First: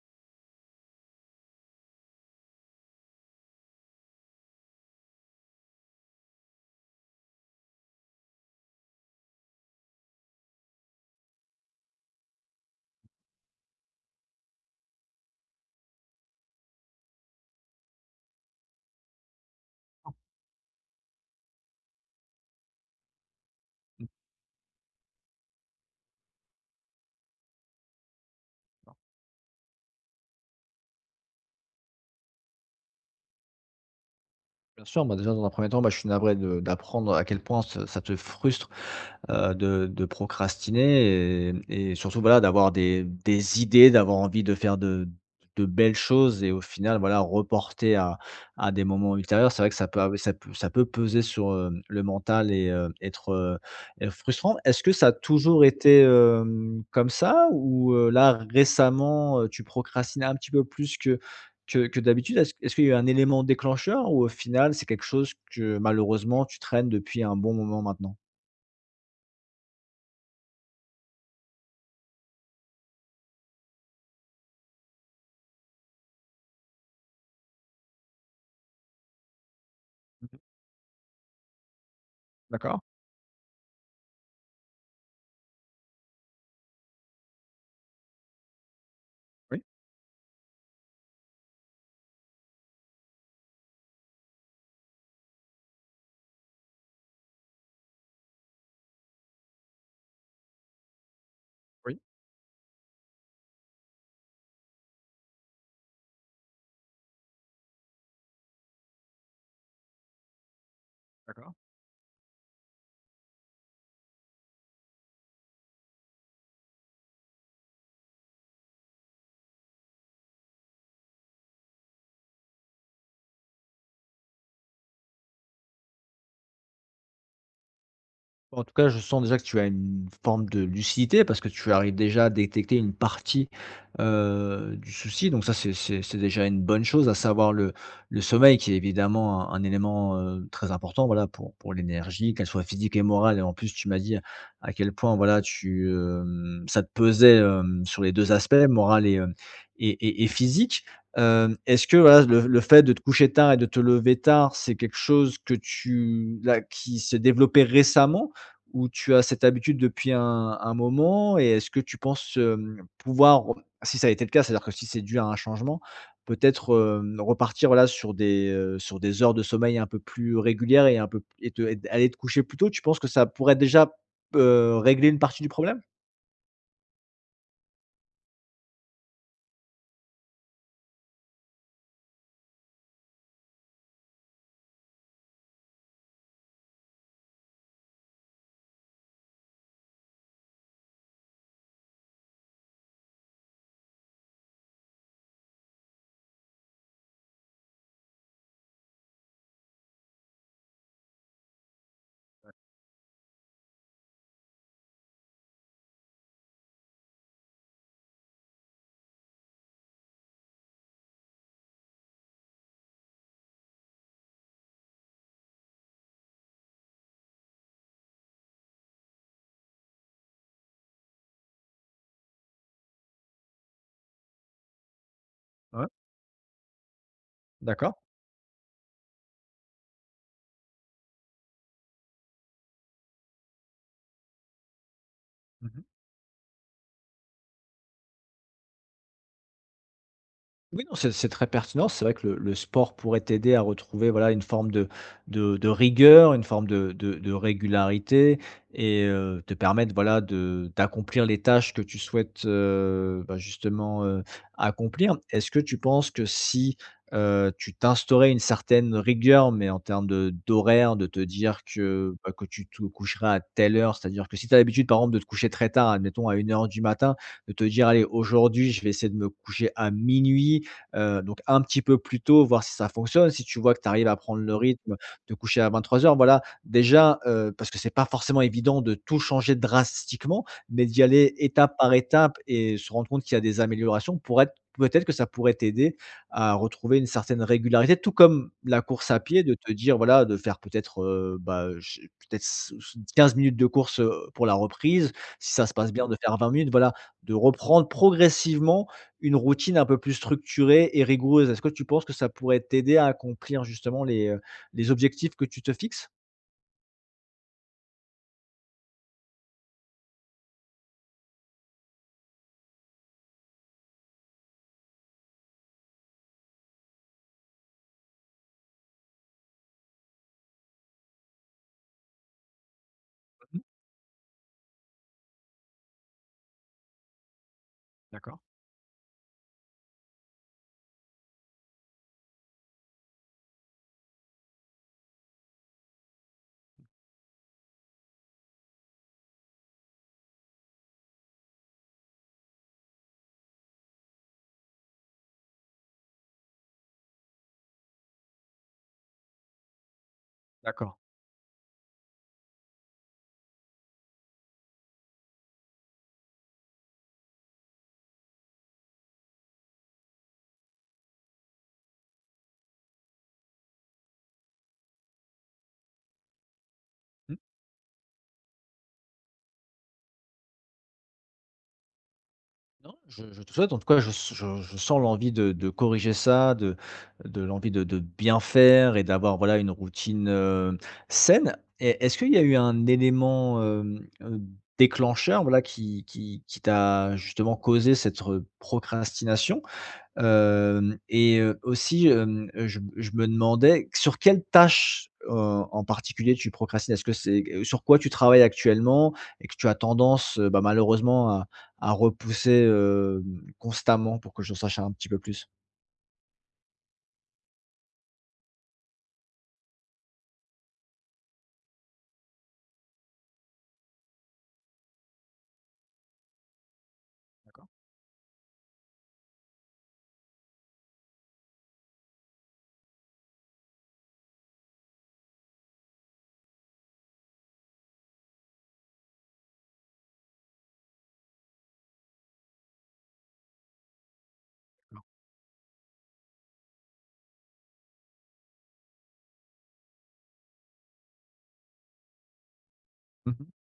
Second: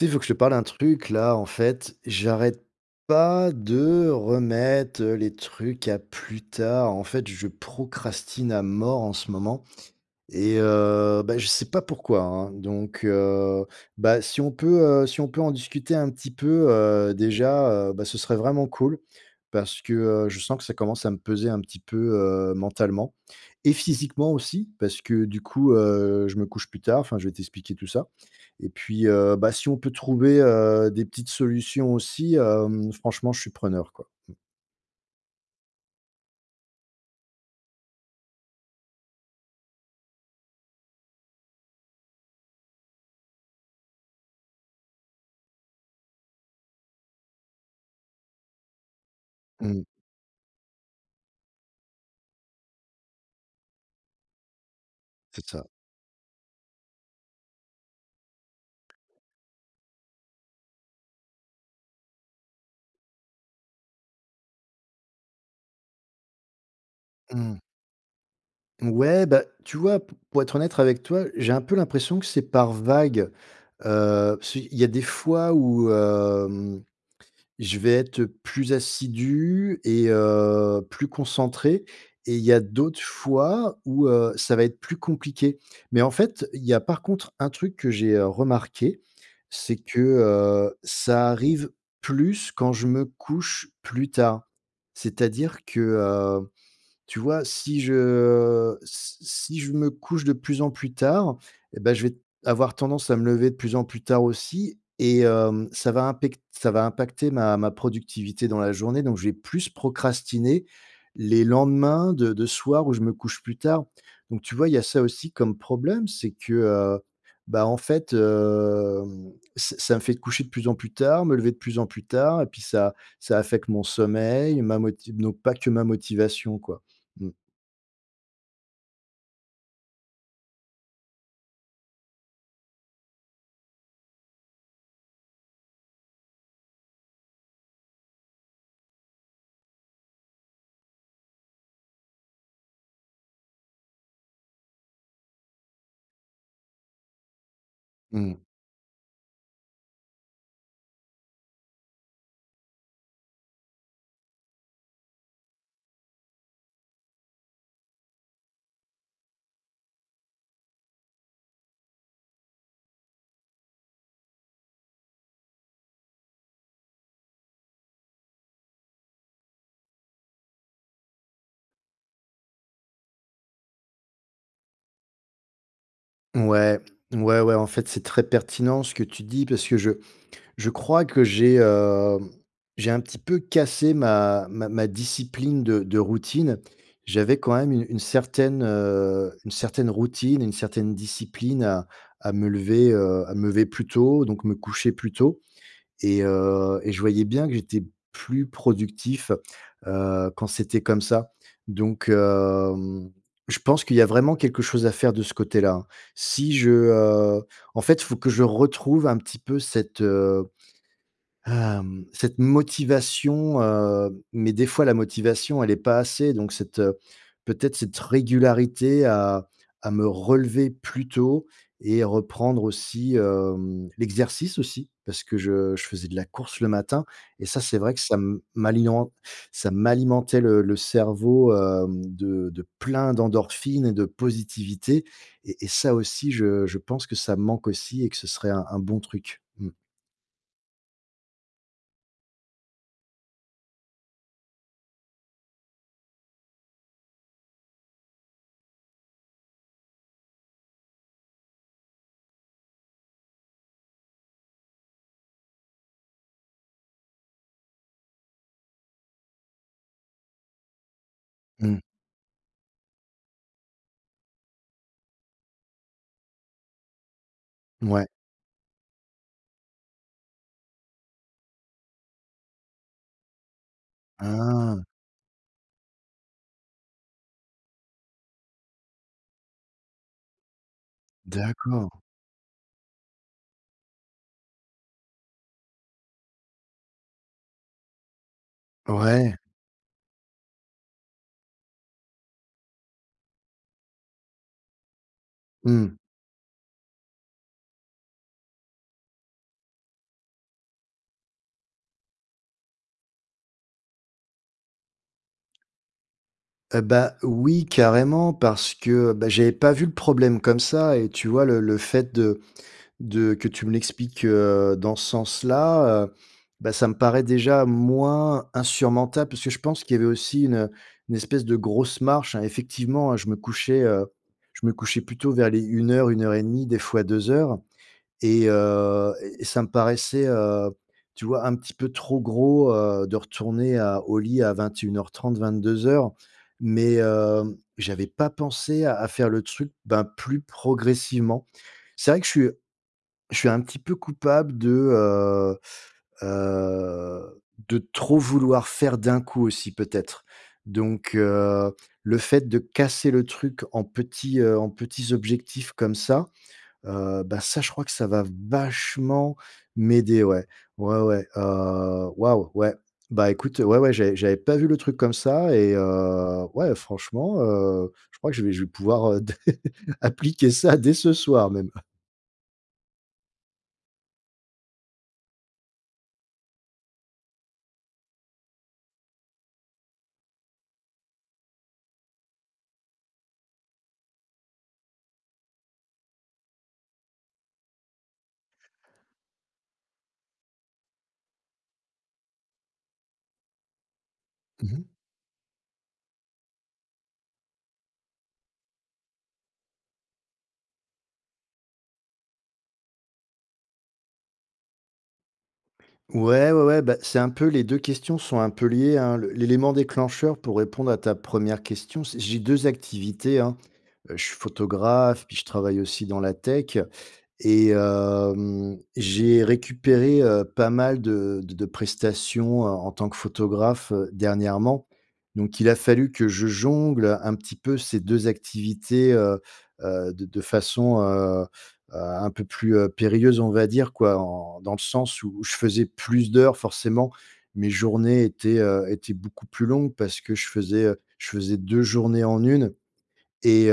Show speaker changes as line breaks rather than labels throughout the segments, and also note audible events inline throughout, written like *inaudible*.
Il faut que je te parle d'un truc là, en fait, j'arrête pas de remettre, les trucs à plus tard. En fait, je procrastine à mort en ce moment. Je sais pas pourquoi, hein, si on peut, si on peut en discuter un petit peu, déjà, ce serait vraiment cool parce que, je sens que ça commence à me peser un petit peu, mentalement et physiquement aussi parce que du coup, je me couche plus tard, enfin, je vais t'expliquer tout ça et puis, si on peut trouver, des petites solutions aussi, franchement, je suis preneur, quoi.
Bien sûr, bah, déjà dans un premier temps, bah, je suis navré de d'apprendre à quel point ce ça te frustre de procrastiner et surtout, voilà, d'avoir des idées, d'avoir envie de faire de belles choses et au final, voilà, reporter à des moments ultérieurs. C'est vrai que
Mmh,
ça peut av ça peut peser sur, hem, le mental et être, frustrant. Est-ce que ça a
c'est
toujours
ça.
été, hem, comme ça ou, là, récemment, tu procrastines un petit peu plus que d'habitude? Est-ce qu'il y a eu un élément déclencheur ou au final, c'est quelque chose que malheureusement tu traînes depuis un bon
Mmh.
moment maintenant?
Ouais, bah, tu vois, p pour être honnête avec toi, j'ai un peu l'impression que c'est par vague. Parce qu'il y a des fois où, je vais être plus assidu et plus concentré et il y a d'autres fois où, ça va être plus compliqué. Mais en fait, il y a par contre un truc que j'ai, remarqué, c'est que, ça arrive plus quand je me couche plus tard. C'est-à-dire que, tu vois, si si je me couche de plus en plus tard eh ben je vais avoir tendance à me lever de plus en plus tard aussi et ça va impacter ma productivité dans la journée, donc je vais plus procrastiner les lendemains de soir où je me couche plus tard, donc tu vois, il y a ça aussi comme problème, c'est que, en fait, ç ça me fait coucher de plus en plus tard, me lever de plus en plus tard et puis ça affecte mon sommeil, ma moti donc pas que ma motivation, quoi. Mmh.
En tout cas, je sens déjà que tu as une forme de lucidité parce que tu arrives déjà à détecter une partie du souci. Donc ça, c'est déjà une bonne chose, à savoir le sommeil qui est évidemment un élément très important, voilà, pour l'énergie, qu'elle soit physique et morale. Et en plus, tu m'as dit à quel point voilà, tu, ça te pesait sur les deux
Mmh.
aspects, moral et, et physique. Est-ce que voilà, le fait de te coucher tard et de te lever tard, c'est quelque chose que tu là, qui s'est développé récemment ou tu as cette habitude depuis un moment? Et est-ce que tu penses, hem, pouvoir, si ça a été le cas, c'est-à-dire que si c'est dû à un changement, peut-être, hem, repartir, voilà, sur des heures de sommeil un peu plus régulières et un peu et te et aller te coucher plus tôt, tu penses que ça pourrait déjà, régler une partie du problème?
Ouais, ouais, ouais, en fait, c'est très pertinent ce que tu dis parce que je crois que j'ai, j'ai un petit peu cassé ma discipline de routine. J'avais quand même une certaine, une certaine routine, une certaine discipline à me lever plus tôt, donc me coucher plus tôt. Et je voyais bien que j'étais plus productif, quand c'était comme ça. Donc je pense qu'il y a vraiment quelque chose à faire de ce côté-là, hein. Si je, en fait, il faut que je retrouve un petit peu cette motivation, mais des fois la motivation elle est pas assez donc peut-être cette régularité à me relever plus tôt et reprendre aussi, l'exercice aussi parce que je
Ouais,
faisais de la course le matin et ça c'est vrai
d'accord.
que ça m'alimentait le cerveau, de plein d'endorphines et de positivité et
Mmh.
ça aussi je pense que ça me manque aussi et que ce serait un bon truc. Mmh
Oui, non, c'est très pertinent. C'est vrai que le sport pourrait t'aider à retrouver, voilà, une forme de rigueur, une forme de régularité et te permettre, voilà, de d'accomplir les tâches que tu souhaites, bah, justement, accomplir. Est-ce que tu penses que si, tu t'instaurais une certaine rigueur, mais en termes de d'horaire, de te dire
mh.
que, bah, que tu te coucheras à telle heure, c'est-à-dire que si tu as l'habitude, par exemple, de te coucher très tard, admettons à une heure du matin, de te dire: «Allez,
Ouais.
aujourd'hui, je vais essayer de me coucher à minuit. Donc un petit peu plus tôt, voir si ça fonctionne.» Si tu vois que tu arrives à prendre le
Ah,
rythme, de coucher à vingt-trois heures, voilà, déjà, parce que c'est pas forcément évident de tout changer drastiquement, mais d'y aller étape
d'accord.
par étape et se rendre compte qu'il y a des améliorations, pour être peut-être que ça pourrait t'aider à retrouver une certaine régularité. Tout comme la course à
Ouais.
pied, de te dire, voilà, de faire peut-être, bah, je peut-être s s 15 minutes de course, pour la reprise. Si ça se passe
Mmh.
bien, de faire 20 minutes, voilà, de reprendre progressivement une routine un peu plus structurée et rigoureuse. Est-ce que tu penses que ça pourrait t'aider à accomplir justement les objectifs que tu te fixes?
Oui, carrément, parce que, bah, j'avais pas vu le problème comme ça et tu vois, le fait de que tu me l'expliques, dans ce sens-là, ça me paraît déjà moins insurmontable parce que je pense qu'il y avait aussi une espèce de grosse marche, hein. Effectivement, hein, je me couchais plutôt vers les 01:00-01:30, des fois 2:00.
D'accord,
Et heu et ça me paraissait, tu vois, un petit peu trop gros, de retourner à au lit à 21:30-22:00, mais j'avais pas pensé à faire le truc, ben, plus progressivement. C'est vrai que je suis un petit peu coupable heu, de trop vouloir faire d'un coup aussi peut-être.
d'accord.
Donc le fait de casser le truc en petits objectifs comme ça, ça, je crois que ça va vachement m'aider, ouais. Ouais, ouais, waouh, ouais. Bah, écoute, ouais, ouais, j'avais pas vu le truc comme ça et ouais,
Mmh.
franchement, je crois que je vais pouvoir, *laughs* appliquer ça dès ce soir même.
Non, je te souhaite, en tout cas, je sens l'envie de corriger ça, de l'envie de bien faire et d'avoir, voilà, une routine, saine. Et est-ce qu'il y a eu un élément, déclencheur, voilà, qui t'a justement causé cette procrastination? Hem et aussi, hem, je me demandais sur quelle
Mmh.
tâche, en particulier tu procrastines? Est-ce que c'est q sur quoi tu travailles actuellement et que tu as tendance, bah, malheureusement à repousser, hem, constamment pour que je sache un petit peu plus?
Ouais, ouais, ouais, bah, c'est un peu, les 2 questions sont un peu liées, hein. Le L'élément déclencheur pour répondre à ta première question, c'est j'ai 2 activités, hein. Je suis photographe, puis je travaille aussi dans la tech. Et j'ai récupéré, pas mal de prestations, en tant que photographe, dernièrement. Donc il a fallu que je jongle un petit peu ces 2 activités, de façon, un peu plus, périlleuse, on va dire, quoi. En dans le sens où je faisais plus d'heures forcément. Mes journées étaient, étaient beaucoup plus longues parce que je faisais 2 journées en une
Mmh.
et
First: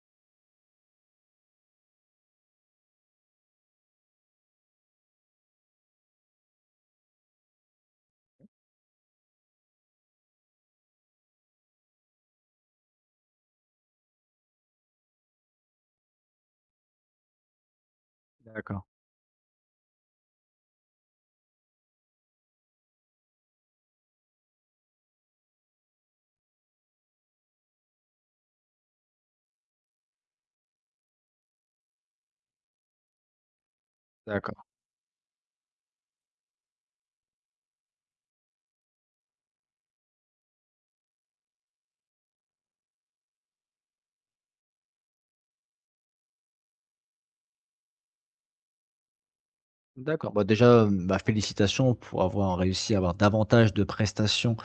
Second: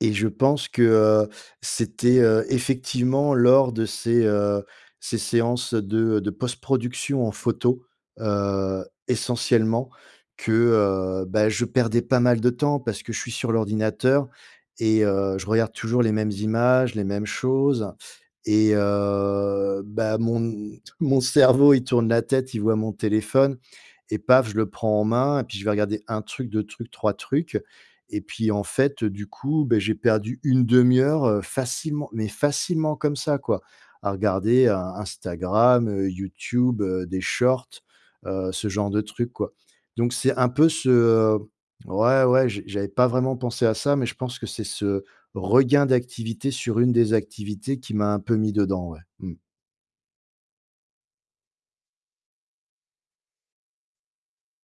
et je pense que, c'était, effectivement lors de ces, ces séances de post-production en photo, essentiellement que, je perdais pas mal de temps parce que je suis sur l'ordinateur et je regarde toujours les mêmes images, les mêmes choses et
D'accord,
heu, bah, mon *laughs* mon cerveau, il tourne la tête, il voit mon téléphone et paf, je le prends en main et puis je vais regarder un truc, 2 trucs, 3 trucs et puis en fait, du coup, beh, j'ai perdu une demi heure, facilement, mais facilement comme ça quoi, à
d'accord,
regarder, Instagram, YouTube, des shorts, ce genre de trucs quoi. Donc c'est un peu ce, ouais, ouais, j'avais pas vraiment pensé à ça, mais je pense que c'est ce regain d'activité sur une des activités qui m'a un peu mis dedans, ouais. Mmh.
d'accord. Bah, déjà, hem, bah, félicitations pour avoir réussi à avoir davantage de prestations.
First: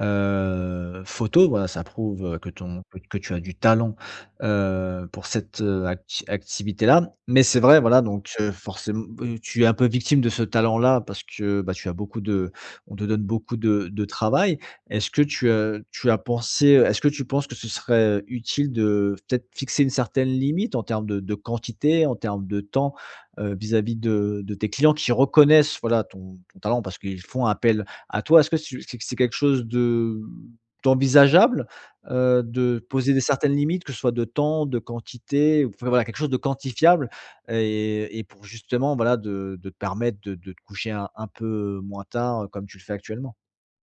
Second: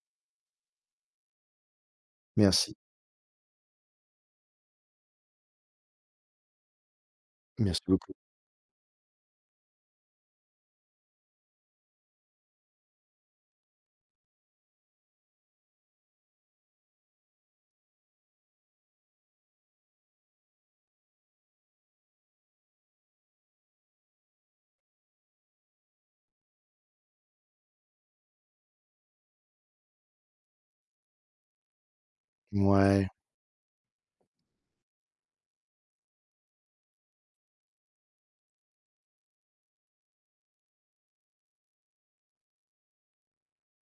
Photo, voilà, ça prouve, que
Merci.
ton que tu as du talent, pour cette, activité-là. Mais c'est vrai,
Merci
voilà,
beaucoup.
donc forcém tu es un peu victime de ce talent-là parce que, bah, tu as beaucoup de on te donne beaucoup de travail. Est-ce que tu, tu as pensé, est-ce que tu penses que ce serait utile de peut-être fixer une certaine limite en termes de quantité, en termes de temps, vis-à-vis de tes clients qui reconnaissent, voilà, ton talent? Parce qu'ils font appel à toi, est-ce que tu c'est quelque chose de d'envisageable, de
Ouais.
poser des certaines limites, que ce soit de temps, de quantité, ou- enfin voilà, quelque chose de quantifiable et pour justement, voilà, de te permettre de te coucher un peu moins tard, comme tu le fais actuellement?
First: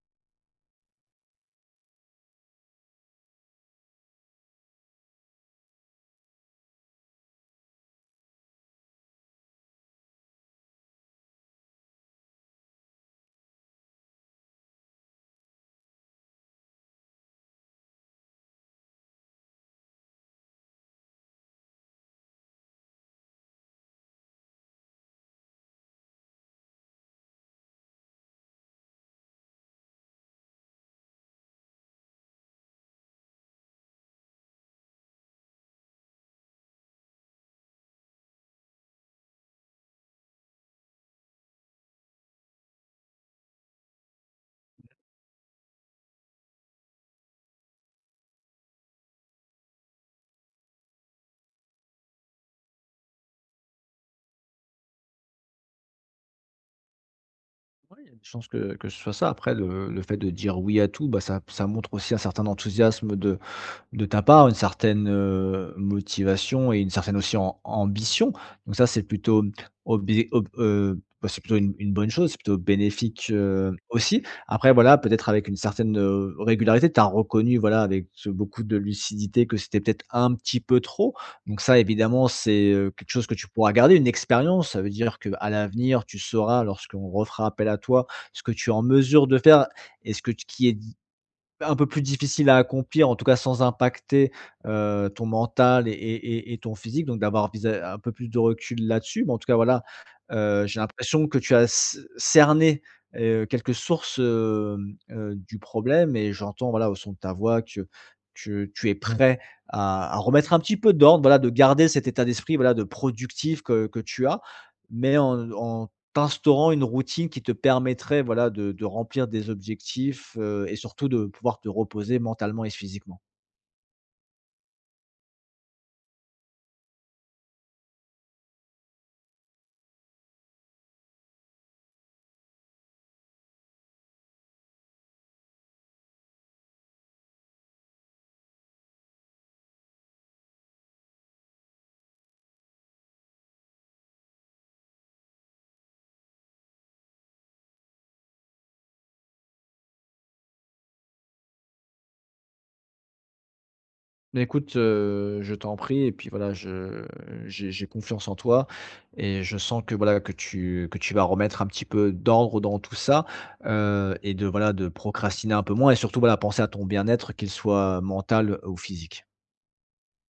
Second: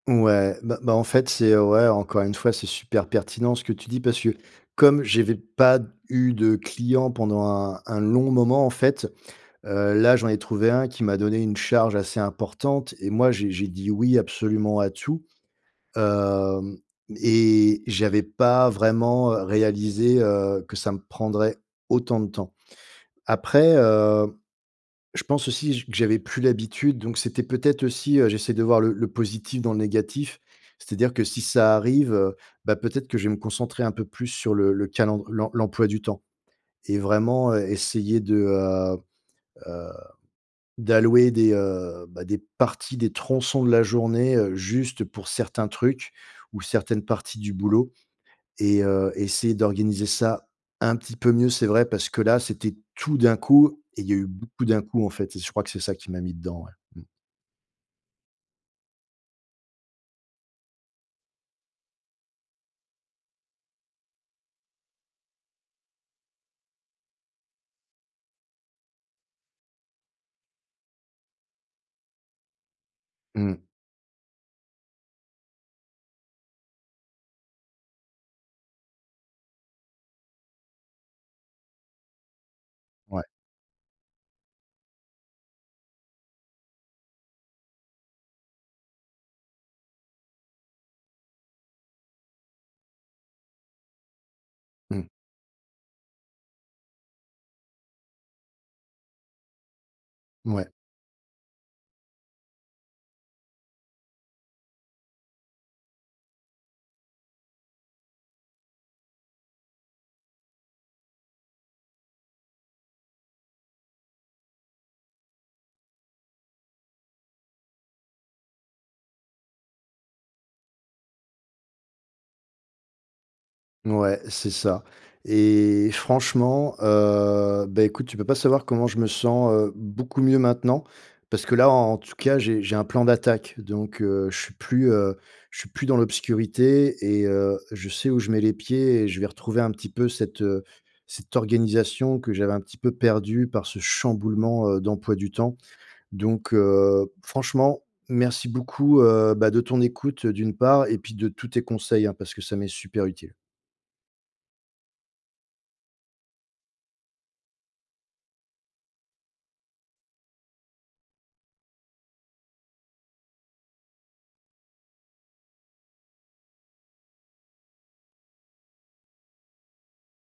Ouais, bah bah, en fait, c'est ouais, encore une fois, c'est super pertinent ce que tu dis parce que comme j'avais pas eu de client pendant un long moment, en fait, là, j'en ai trouvé un qui m'a donné une charge assez importante et moi, j'ai dit oui absolument à tout, hem et j'avais pas vraiment, réalisé, que ça me prendrait autant de temps. Après, je pense aussi j que j'avais plus l'habitude, donc c'était peut-être aussi, j'essaie de voir le positif dans le négatif. C'est-à-dire que si ça arrive, peut-être que je vais me concentrer un peu plus sur le calend l'em l'emploi du temps et vraiment, essayer de, heu, d'allouer des, des parties, des tronçons de la journée, juste pour certains trucs ou certaines parties du boulot et essayer d'organiser ça un petit peu mieux, c'est vrai, parce que là, c'était tout d'un coup et il y a eu beaucoup d'un coup, en fait, et je crois que c'est ça qui m'a mis dedans, ouais. Mmh.
Ouais, il y a des chances que ce soit ça. Après le fait de dire oui à tout, bah, ça montre aussi un certain enthousiasme de ta part, une certaine, motivation et une certaine aussi am ambition. Donc ça, c'est plutôt obé ob bah, c'est plutôt une bonne chose, c'est plutôt bénéfique,
Mmh.
aussi. Après voilà, peut-être avec une certaine, régularité, tu as reconnu, voilà, avec beaucoup de lucidité que c'était peut-être un petit peu trop. Donc ça, évidemment, c'est, quelque
Ouais.
chose que tu pourras garder, une expérience. Ça veut dire qu'à l'avenir, tu sauras, lorsqu'on refera appel à toi, ce que tu es en mesure de faire et ce que t qui est un peu plus difficile à accomplir, en tout cas sans impacter,
Mmh.
ton mental et ton physique, donc d'avoir visa un peu plus de recul là-dessus, mais en tout cas, voilà,
Ouais.
j'ai l'impression que tu as c cerné, quelques sources, du problème et j'entends, voilà, au son de ta voix que tu es prêt à remettre un petit peu d'ordre, voilà, de garder cet état d'esprit, voilà, de productif que tu as, mais en en t'instaurant une routine qui te permettrait, voilà, de remplir des objectifs, et surtout de pouvoir te reposer mentalement et physiquement.
Ouais, c'est ça et franchement, écoute, tu peux pas savoir comment je me sens, beaucoup mieux maintenant parce que là, en tout cas, j'ai un plan d'attaque donc je suis plus dans l'obscurité et je sais où je mets les pieds et je vais retrouver un petit peu cette, cette organisation que j'avais un petit peu perdue par ce chamboulement, d'emploi du temps donc franchement, merci beaucoup, de ton écoute, d'une part et puis de tous tes conseils, hein, parce que ça m'est super utile.
Mais écoute, je t'en prie, et puis voilà, je j'ai confiance en toi et je sens que voilà, que tu vas remettre un petit peu d'ordre dans tout ça, et de voilà, de procrastiner un peu moins et surtout voilà, penser à ton bien-être, qu'il soit mental ou physique.